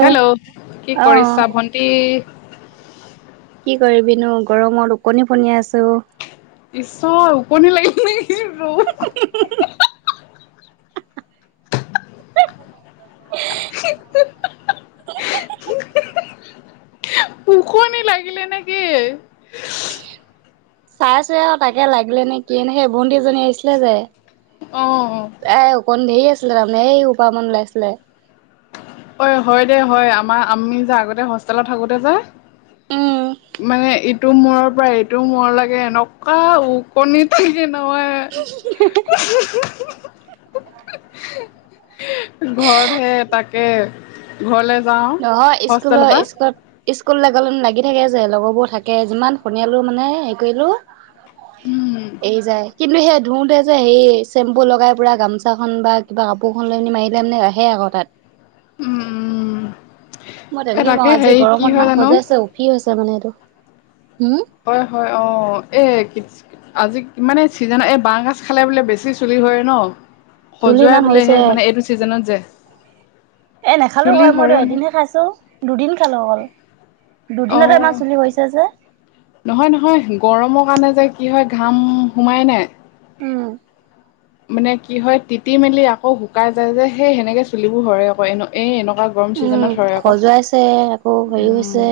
Hello কি কৰিছা ভন্টি? কি কৰিবিনো গৰমত ওকনি ফনিয়াই আছো। ঈশ্বৰ ওকনি লাগিল নিকি ৰ'দ [unintelligible] [unintelligible] [unintelligible] ওকনি লাগিলে নে কি? চাইছোহে আৰু তাকে লাগিলে নে কিয়ে নে সেই ভণ্টিজনী আহিছিলে যে অ অ। তাই ওকনি ধেই আছিলে তাৰমানে এইশোপামান ওলাইছিলে। হয় হয় দে হয় আমাৰ আমি যে আগতে হোষ্টেলত থাকোতে যে উম মানে ইটো মূৰৰ পৰা এইটো মূৰ লেকে এনেকুৱা ও ওকনি থাকে নহয় [unintelligible] ঘৰতহে তাক কে ঘৰলে যাওঁ নহয় ইস্কুলত পৰা ইস্কুল ইস্কুললে গ'লে লাগি থাকে যে লগৰবোৰ থাকে যিমান শুনিলো মানে হেৰি কৰিলো উম, এই যায় কিন্তু সেই ধোওঁতে যে হেৰি চেম্পু লগাই পূৰা গামোচাখন বা কিবা কাপোৰখন লৈ পিনি মাৰিলে মানে আহে আকৌ তাত। উম উম। মই এ তেনেকেই তাকে মাৰো আজি হেৰি কি গৰমত হয় ইমান জানো খজোৱাইছে উফি হৈছে মানে এইটো। হুম? হয় হয় অ এ কি আজি মানে চিজনত এই বাঁহ গাজ খালে বোলে বেছি চুলি শৰে ন। চুলি খজোৱাই ইমান বোলে সেই হৈছে। মানে এইটো চিজনত যে এ নাখালো চুলি হয় মইটো সৰে নহয় এদিনহে খাইছো দুদিন খালো অকল। অ দুদিনতে ইমান চুলি শৰিছে যে? নহয় নহয় গৰমৰ কাৰণে যে কি হয় ঘাম সোমাই নাই উম। মানে কি হয় তিতি মেলি আকৌ শুকাই যায় যে সেই সেনেকে চুলিবোৰ শৰে আকৌ এনে এই এনেকুৱা গৰম ছিজনত উম সৰে আকৌ খজুৱাইছে আকৌ শৰি উম গৈছে।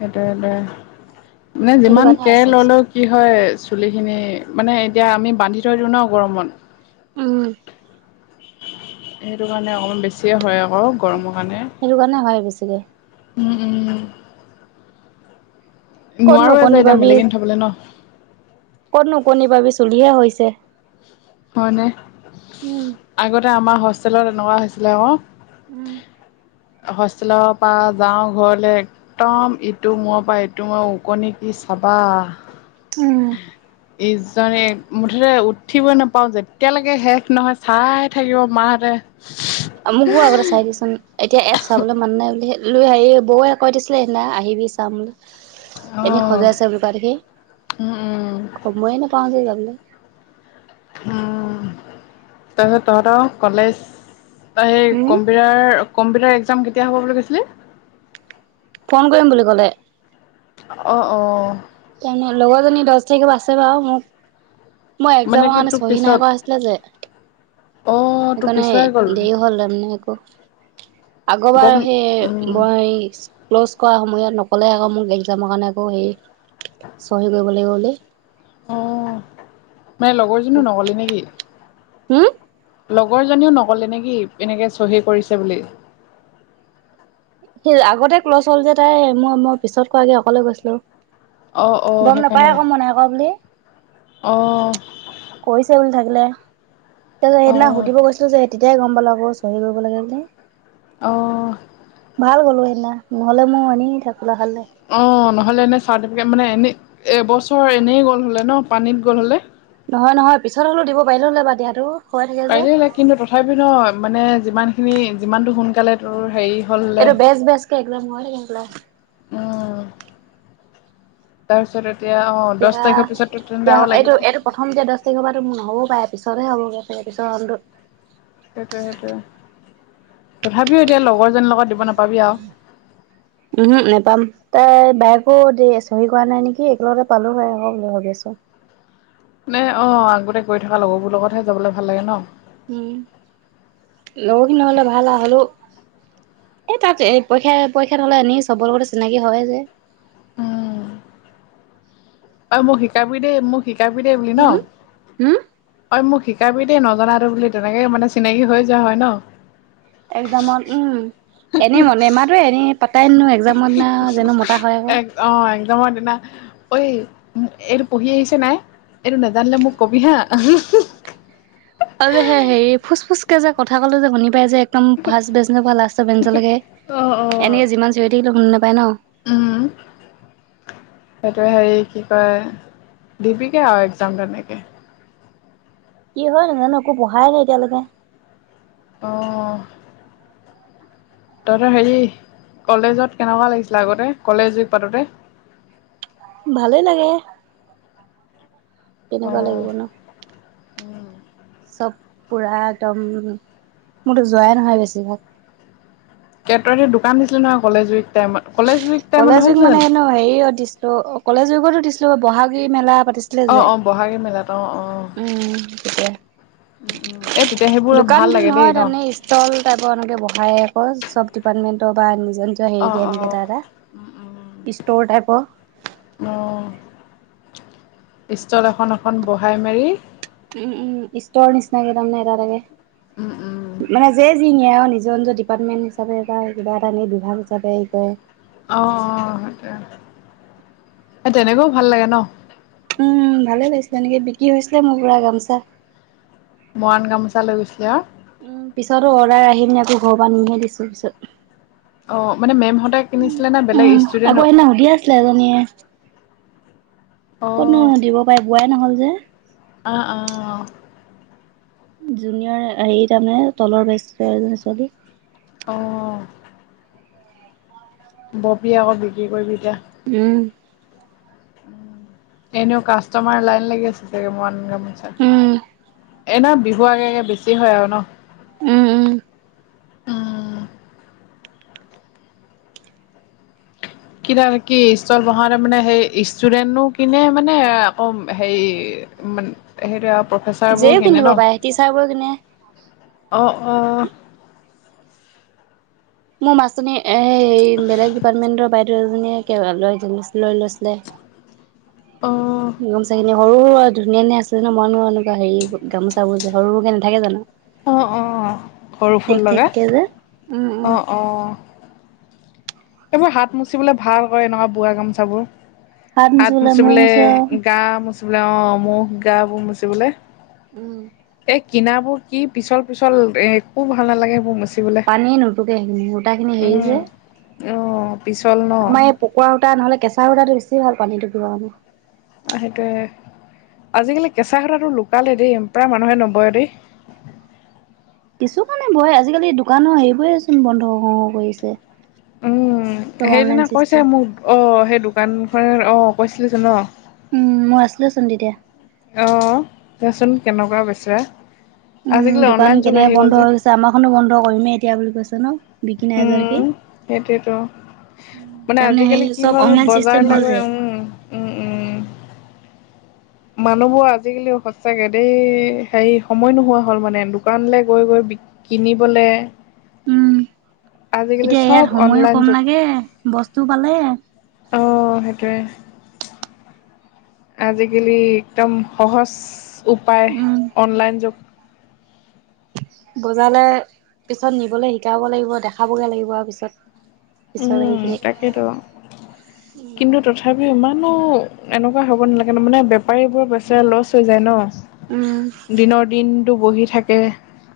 সেইটোৱে সেইটোৱে মানে সেইটো যিমান কাৰণে হৈছে কেয়াৰ ল'লেও কি হয় চুলিখিনি মানে এতিয়া আমি বান্ধি থৈ দিওঁ ন গৰমত উম। সেইটো কাৰণে অকণমান বেছিয়ে শৰে আকৌ গৰমৰ কাৰণে। সেইটো কাৰণে হয় বেছিকে উম উম। ক'তনো নোৱাৰোয়ে ওকণি যে এতিয়া পাবি মেলেগিন থবলে ন। ক'তনো ওকনি পাবি চুলিহে শৰিছে। হয়নে উম আগতে আমাৰ হোষ্টেলত এনেকুৱা হৈছিলে আক। উম। হোষ্টেলৰ পা যাওঁ ঘৰলে একদম ইটো মূৰৰ পৰা ইটো মূৰৰ ওকনি কি চাবা। উম। ইজনে মুঠতে উঠিবই নাপাও যেতিয়ালেকে শেষ নহয় চাই থাকিব মাহঁতে। মোকো আগতে চাই দেচোন এতিয়া ইয়াত চাবলে মানুহ নাই বুলিহে। উম, হেৰি বৌয়ে কৈ দিছিলে সেইদিনা আহিবি চাম এনেই অ' খজাই আছে দেখি উম উম সময়ে নাপাও যে যাবলে। অ', [unintelligible] তহতৰ কলেজ অ', এই উম কম্পিউটাৰ, কম্পিউটাৰ এক্সাম কেতিয়া হ'ব বুলি কৈছিলি? ফোন কৰিম বুলি ক'লে। অ', অ'। [unintelligible] লগৰজনী দচ তাৰিখে আছে বাৰু, মোক মই মানে এক্সামৰ কি কাৰণে তোৰ চহী পিছত নাই কৰা আছিলে যে? অ তোৰ সেইকাৰণে পিছুৱাই গ'ল দেৰি হ'ল তাৰমানে। [unintelligible] গম আগৰবাৰ সেই উম ব ক্ল'জ কৰা সময়ত নক'লে আকৌ মোক এক্সামৰ কাৰণে আকৌ হেৰি চহী কৰিব লাগিব বুলি। অ', মানে লগৰজনীয়ো নকলে নেকি? উম। লগৰজনীও নকলে নেকি এনেকে চহী কৰিছে বুলি? সেই আগতে ক্লছ হ'ল যে তাই, মই-মই পিছত কোৱাগে অকলে গৈছিলো। অঁ অঁ গম নাপায় আকৌ মই নাই কোৱা বুলি। অ'। কৰিছে বুলি থাকিলে, [unintelligible] সেইদিনা অঁ সুধিব গৈছিলো যে তেতিয়াই গম পালো আকৌ চহী কৰিব লাগে বুলি, অঁ ভাল গ'লো সেইদিনা। নহ'লে মই এনেই। [unintelligible] অ', নহ'লে এনেই চাৰ্টিফিকেট মানে এনেই এবছৰ এনেই গ'ল হ'লে নহ, পানীত গ'ল হ'লে। নহয়, নহয়, পিছত হলেও দিব পাৰিল হলে বা দিয়াটো। হৈ থাকে যে পাৰিলে কিন্তু, তথাপি নহ মানে যিমান খিনি যিমানটো সোনকালে তোৰ হেৰি হ'ল হ'লে এইটো বেছ বেছ কে। [unintelligible] উম তাৰপিছত এতিয়া অ, দচ এতিয়া তাৰিখৰ পিছতো এতিয়া [unintelligible] এইটো লাগিব। এইটো প্ৰথম দহ তাৰিখৰ পৰাতো নহ'ব পাৰে, পিছতহে হবগে [unintelligible] পিছটো-' সেইটোৱে, সেইটোৱে তথাপিও এতিয়া লগৰজনীৰ লগত দিব নাপাবি আৰু। উমহ্ক নেপাম। তাই বায়েকো দিয়ে চহী কৰা নাই নেকি, একেলগতে পালো বাইক ভাবি আছ মানে অ', আগতে গৈ থকা লগৰবোৰ লগতহে যাবলৈ ভাল লাগে নহ। উম, লগৰখ [unintelligible] ভাল হ'লেও এই তাত এই পৰীক্ষা, পৰীক্ষা হ'লে এনেইও চবৰ লগতে চিনাকি হৈয়ে যায়। উম। অ', মোক শিকাবি দে, মোক শিকাবি দে বুলি নহ? উম হুম ঐ মোক শিকাবি দেই নজনাটো বুলি, তেনেকে মানে চিনাকি হৈ যোৱা হয় নহ? এক্সামত উম, এনেই মনে নেমাতোৱে এনেই পাতাই নহয় এক্সামত দিনা যেনো পাতা হয় আকৌ। অ', এক্সামৰ দিনা ঐ এইটো পঢ়ি আহিছে নাই, এইটো নাজানিলে মোক কবি হা? অ', যে হেৰি ফুচ ফুচ কে যে, কথা কলে যে শুনি পাই যে একদম ফাৰ্ষ্ট বেঞ্চৰ পৰা লাষ্টৰ বেঞ্চলৈকে, অঁ অঁ এনেয়ে যিমান চিয়ঁৰি থাকিলেও শুনি নাপায় নহ? উম। সেইটোৱে হেৰি, কি কয় দিবিগে আৰু এক্সাম তেনেকে। কি হয় নাজানো, একো পঢ়াই নাই এতিয়ালৈকে। অ'। তহঁতৰ হেৰি কলেজত কেনেকুৱা লাগিছিলে আগতে, কলেজ যুগ পাতোঁতে? ভালেই লাগে, কেনেকুৱা লাগিব অঁ নহ। চব পুৰা একদম, মোৰতো যোৱাই নহয় বেছিভাগ। [unintelligible] দোকান দিছিলি নহয় কলেজ উইক টাইমত, কলেজ উইক টাইমত কলেজ যুগ নহৈছিলে মানে জানো এনো হেৰি দিছিলো কলেজ যুগতো দিছিলো বহাগীৰি মেলা পাতিছি অ', অ', বহাগী মেলাত। অ', অ'। উম্, সেইটোৱে উম উম এই তেতিয়া সেইবোৰ দোকান ভাল বুলি লাগে দেই নহয় ন তাৰমানে। ষ্টল টাইপৰ এনেকে বহাই আকৌ, চব ডিপাৰ্টমেণ্টৰ বা নিজৰ নিজৰ অ হেৰিকে অ এনেকে তাৰ এটা, উম উম ষ্ট'ৰ টাইপৰ। অ', ষ্টল এখন এখন বহাই মেলি। উম্ উম্ ষ্টৰ নিচিনাকে তাৰমানে, এটা উম উম এটাকে মানে যিয়ে যি নিয়ে আৰু নিজে। নিজৰ নিজৰ ডিপাৰ্টমেণ্ট হিচাপে বা কিবা এটা এনেই বিভাগ হিচাপে কৰে যে। অ', অ', সেইটোৱে, এই তেনেকৈও ভাল লাগে ন। উম‌্, ভালে লাগিছিলে এনেকে বিক্ৰী হৈছিলে, মোৰ বিক্ৰী হৈছিল বোৱা গামোচা। মৰাণ গামোচা লৈ গৈছিলো আৰু উম্, পিছতো অৰ্ডাৰ আহি পিনে আকৌ ঘৰৰ পৰা নিহে দিছো পিছত। অ', মানে মেমহঁতে কিনিছিলে নে, বেলেগ ষ্টুডেণ্টে। ছোৱালীজনীয়ে। অ ক'তনো দিব পাৰে, বোৱাই নহ'ল যে। অ', অ', জুনিয়ৰ হেৰি তাৰমানে তলৰ বেষ্টৰ এজনী ছোৱালী। অ', ববি আকৌ, বিক্ৰী কৰিবি এতিয়া। উম্। এনেও কাষ্টমাৰ লাইন লাগি আছে চাগে, মৰান গামোচা। উম, এনেও বিহু আগে আগে বেছি হয় আৰু ন। উম্ উম্। কিবা কি ষ্টল বহা মানে, হেৰি ষ্টুডেন্টো কিনে মানে আকৌ হেৰি, সেইটোৱে অৰু প্ৰফেচাৰবোৰ যেও কিনে কিনিব ন। পাৰে টিচাৰবোৰেও কিনে। অ', অ', মোৰ মাছনি এই বেলেগ ডিপাৰ্টমেণ্টৰ বাইদেউ এজনীয়ে লৈ লৈ লৈছিলে। অ', গামোচা খিনি সৰু আৰু ধুনীয়া ধুনীয়া আছে ন, মইনো এনেকুৱা হেৰি গামোচাবোৰ যে সৰু সৰুকে নাথাকে জানো। অ অ সৰু ফুল ঠেক লগাই ঠেক যে। উম উম অ', অ', এইবোৰ হাত মুচিবলে ভাল হয় নহয়, বোৱা গামোচাবোৰ। হাত মূৰ মুচিবলে, মুচো আৰু। গা মচিবলে অ ম গা বোৰ মুচিবলে উম্, এই কিনাবোৰ কি পিছল পিছল, এ একো ভাল নালাগে মুচি। পানী নুটোকে, সূতাখিনি হেৰি উম যে। অ', পিছল ন। আমাৰ এই পকোৱা সূতা নহ'লে, কেঁচা সূতাটো বেছি ভাল পানী টোকিব কাৰণে। অ', সেইটোৱে আজিকালি কেঁচা সূতাটো লুকালেই দেই, প্ৰায় মানুহে নবয় দেই। কিছুমানে বয়, আজিকালি দোকানৰ হেৰিবোৰে চোন বন্ধ হওঁ হওঁ কৰি আছে। উম্, সেইদিনা কৈছে মোক অ', সেই দোকানখনৰ অ', কৈছিলি যে ন। উম্, মই আছিলোচোন তেতিয়া। অ', দেচোন কেনেকুৱা বেচে, উম, আজিকালি দোকান অনলাইন যুগ কেনেকে আহি বন্ধ গ'ল যে। হৈ গৈছে আমাৰখনো বন্ধ কৰিম, এতিয়া বুলি কৈছে ন। বিকি নাই যোৱা দেখি। উম্, সেইটোৱেইটো। মানে তাৰমানে সেই আজিকালি কি চব হ'ল অনলাইন চিষ্টেম বজাৰলৈ হ'ল গৈ যে। উম্ উম্ উম্। মানুহবোৰ আজিকালি সঁচাকে দেই, হেৰি সময় নোহোৱা হ'ল মানে দোকানলৈ গৈ গৈ বি কিনিবলৈ। উম, এতিয়া ইয়াত সময়ও কম লাগে, বস্তুও পালে। অ', সেইটোৱে। আজিকালি একদম সহজ উপায়, উম। অনলাইন যুগ। বজাৰলৈ পিছত নিবলৈ শিকাব লাগিব, দেখাবগৈ লাগিব আৰু পিছত। পিছৰ উম আহিখিনি তাকেইতো কিন্তু তথাপিও ইমানো এনেকুৱা হ'ব নালাগে মানে বেপাৰীবোৰৰ পইচা লছ হৈ যায় ন। উম। দিনৰ দিনটো বহি থাকে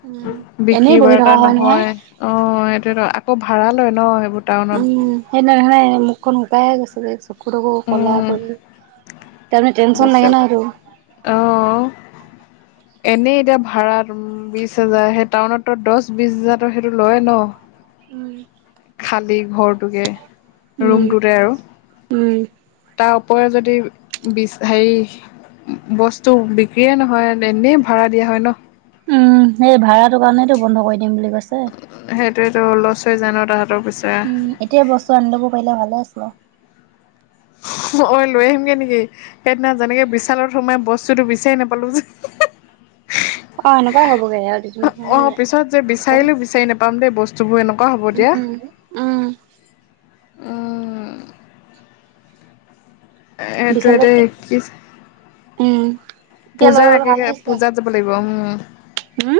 উম, এনেই বিক্ৰী বহি বাৰ্তা থকা হয় নহয়। অ', সেইটোৱেইটো আকৌ ভাড়া লয় ন সেইবোৰ টাউনত উম হেইনাই মুখন শুকাইয়ে গৈছে। চকু ধুকু ক'লা উম কৰি তাৰমানে টেনশচন লাগে না সেইটো অহ। এনেই এতিয়া ভাড়া ৰুম বিশ হাজাৰ সেই টাউনতো দহ বিশ হাজাৰ সেইটো লৈয়ে ন। উম। খালী ঘৰটোকে উম, ৰুমটোতে আৰু উম। তাৰ ওপৰে যদি বিশ হেৰি বস্তু বিক্ৰীয়ে নহয় এনেই ভাড়া দিয়া হয় ন। উম সেই ভাড়াটো কাৰণেইটো বন্ধ কৰি দিম বুলি কৈছে। সেইটোৱেইটো লছ হৈ যায় ন তাহঁতৰ পইচা। উম, এতিয়া বস্তু আনি লব পাৰিলে ভালে আছিলে। ঐ লৈ আহিমগে নেকি সেইদিনা যেনেকে বিশালত সোমাই বস্তুটো বিচাৰি নাপালো যে অ', এনেকুৱা হবগে আৰু দুদিনমানলে অ', যায়। পিছত যে বিচাৰিলো বিচাৰি নোপাম দেই বস্তুবোৰ এনেকুৱা হ'ব দিয়া। উম, উম। উম এইটো দে বিশালত কি উম, এতিয়া লৈ পূজাৰ আগে, আগে পূজাত পাতিব লাগিব উম। হুম।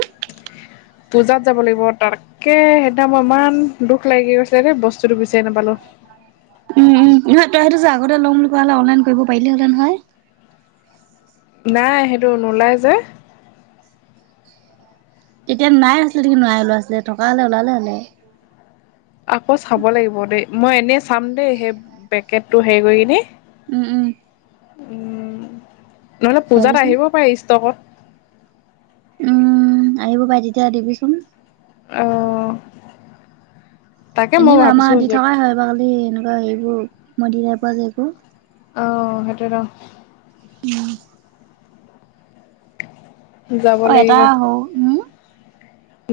পূজাত যাব লাগিব তাৰ একে সেইদিনা মই ইমান দুখ লাগি গৈছিলে দে বস্তুটো বিচাৰি নাপালো। উম, উম নহয় তই সেইটো যে আগতে লম বুলি কোৱা হ'লে অনলাইন কৰিব পাৰিলি হেতেন হয়। নাই সেইটো নোলাই যে। তেতিয়া নাই আজিকালি নাই ওলোৱা আছিলে থকা হ'লে ওলালে হয়। আকৌ চাব লাগিব দেই মই এনেই চাম দেই সেই পেকেটো হেৰি কৰি কিনে উম, উম। উম, নহ'লে পূজাত চাবিচোন। আহিব পাৰে ষ্টকত। উম, আহিব পাই তেতিয়া দিবিচোন। অ'। এনেইবা আমাৰ দি য'ত থকাই হয় বাকি এনেকুৱা হেবোৰ মইদ প য একো। অ', সেইটো। উম। যাব অ', এটা লাগিব আহো উম।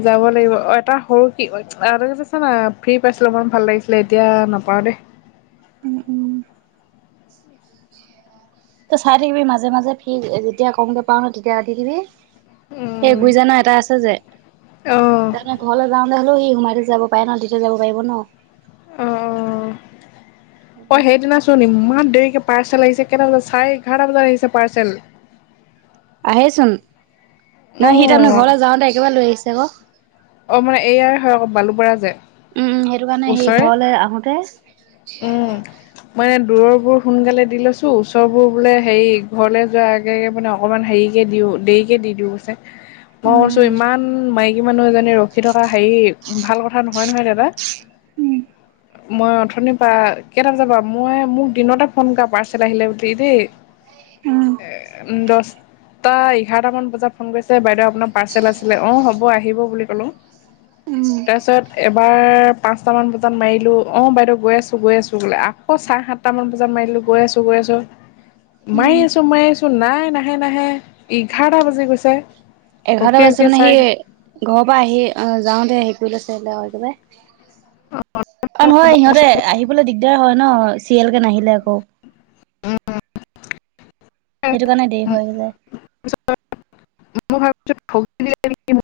যাব লাগিব, অ', এটা সৰু কিছে না ফ্ৰী পাইছিলো মন ভাল লাগিছিলে এতিয়া নাপাওঁ দেই। উম উম ত চাই থাকিবি মাজে মাজে ফ্ৰী যেতিয়া কমকে পাওঁ ন তেতিয়া দি দিবি। সেই উম গুৰিজানা এটা আছে যে, অঁ তাৰমানে ঘৰলৈ যাওঁতে হ'লেও সি সোমাই থৈ যাব। উপায় ন দি থৈ যাব পাৰিব ন। উম, উম, অ', সেইদিনা চোন ইমান দেৰিকে পাৰ্চেল আহিছে কেইটা বজাত চাৰে এঘাৰটা বজাত আহিছে পাৰ্চেল। আহেচোন নহ অঁ সি তাৰমানে ঘৰলৈ যাওঁতে একেবাৰে লৈ আহিছে আকৌ। অ', মানে এইয়াই হয় আকৌ বালু পৰাৰ যে। উম, সেইটো কাৰণে সেই ওচৰে ঘৰলে আহোতে মই দূৰবোৰৰ সোনকালে দি লৈছোঁ ওচৰবোৰ বোলে হেৰি ঘৰলৈ যোৱা এই মানে অকমান হেৰিকে দিও দেৰিকে দি দিও, গৈছে মই কৈছো উম ইমান মাইকী মানুহ জান ৰখি থকা হেৰি ভাল ক ন নহয় দাদা। মই অথনিৰ পৰা কেইটা বজাবৰ মই মোক দিনতে ফোন কৰা পাৰ্চেল আহিলে বুলি দেই। এ উ দহটা এঘাৰটামান বজাত ফোন কৰিছে বাইদেউ আপোনাৰ পাৰ্চেল আছিলে অ' হ'ব আহিব বুলি কলোঁ। তাৰপাছত এবাৰ পাঁচটামান বজাত মাৰিলোঁ অ' বাইদেউ গৈ আছো, গৈ আছোঁ বোলে আ আকৌ চাৰে সাতটামান বজাত মাৰিলো গৈ আছো গৈ আছো। মাৰি আছো মাৰি আছো নাই নাহে নাহে এঘাৰটা বাজি গৈছে। এঘাৰটা ৰখি বাজি ৰখি মানে সি চাই ঘৰৰ পৰা আহি অ' যাওঁতে হেক লৈছে একেবাৰে। অ, নহয় সিহঁতে আহিবলৈ দিগদাৰ হয় ন চিৰিয়েল কে নাহিলে আকৌ। সেইটো কাৰণে দেৰি হৈ যায়। [unintelligible]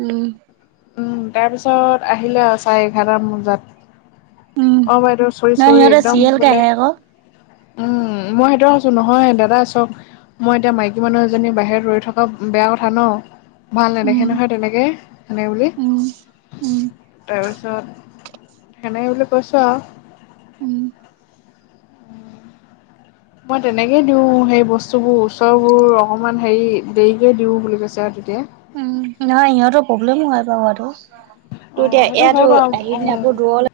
উম। উম, তাৰ পিছত আহিলে আৰু চাৰে এঘাৰটাম বজাত। উম অ' বাইদেউ চৰি নহয় চৰি সিহঁতে একদম চিৰিয়েলকে বোলে। আহে আকৌ। উম, মই সেইটয়ে কৈছোঁ নহয় দাদা চক মই এতিয়া মাইকী মানুহ এজনী বাহিৰত ৰৈ থকা বেয়া কথা ন'। ভাল নেদেখে উম, নহয় তেনেকে এনে বুলি। উম। উম, তাৰপিছত সেনে বুলি কৈছোঁ আৰু। উম। মই তেনেকেই দিওঁ সেই বস্তুবোৰ ওচৰবোৰ অকণমান হেৰি দেৰিকৈ দিওঁ বুলি কৈছে আৰু তেতিয়া। উম, নহয় সিহঁতো প্ৰব্লেমো হয় প হোৱাটো, টোৰ এতিয়া অ', সেইটো হয় ইয়াতো বাৰু আহি পিনে অ'। আকৌ দূৰলে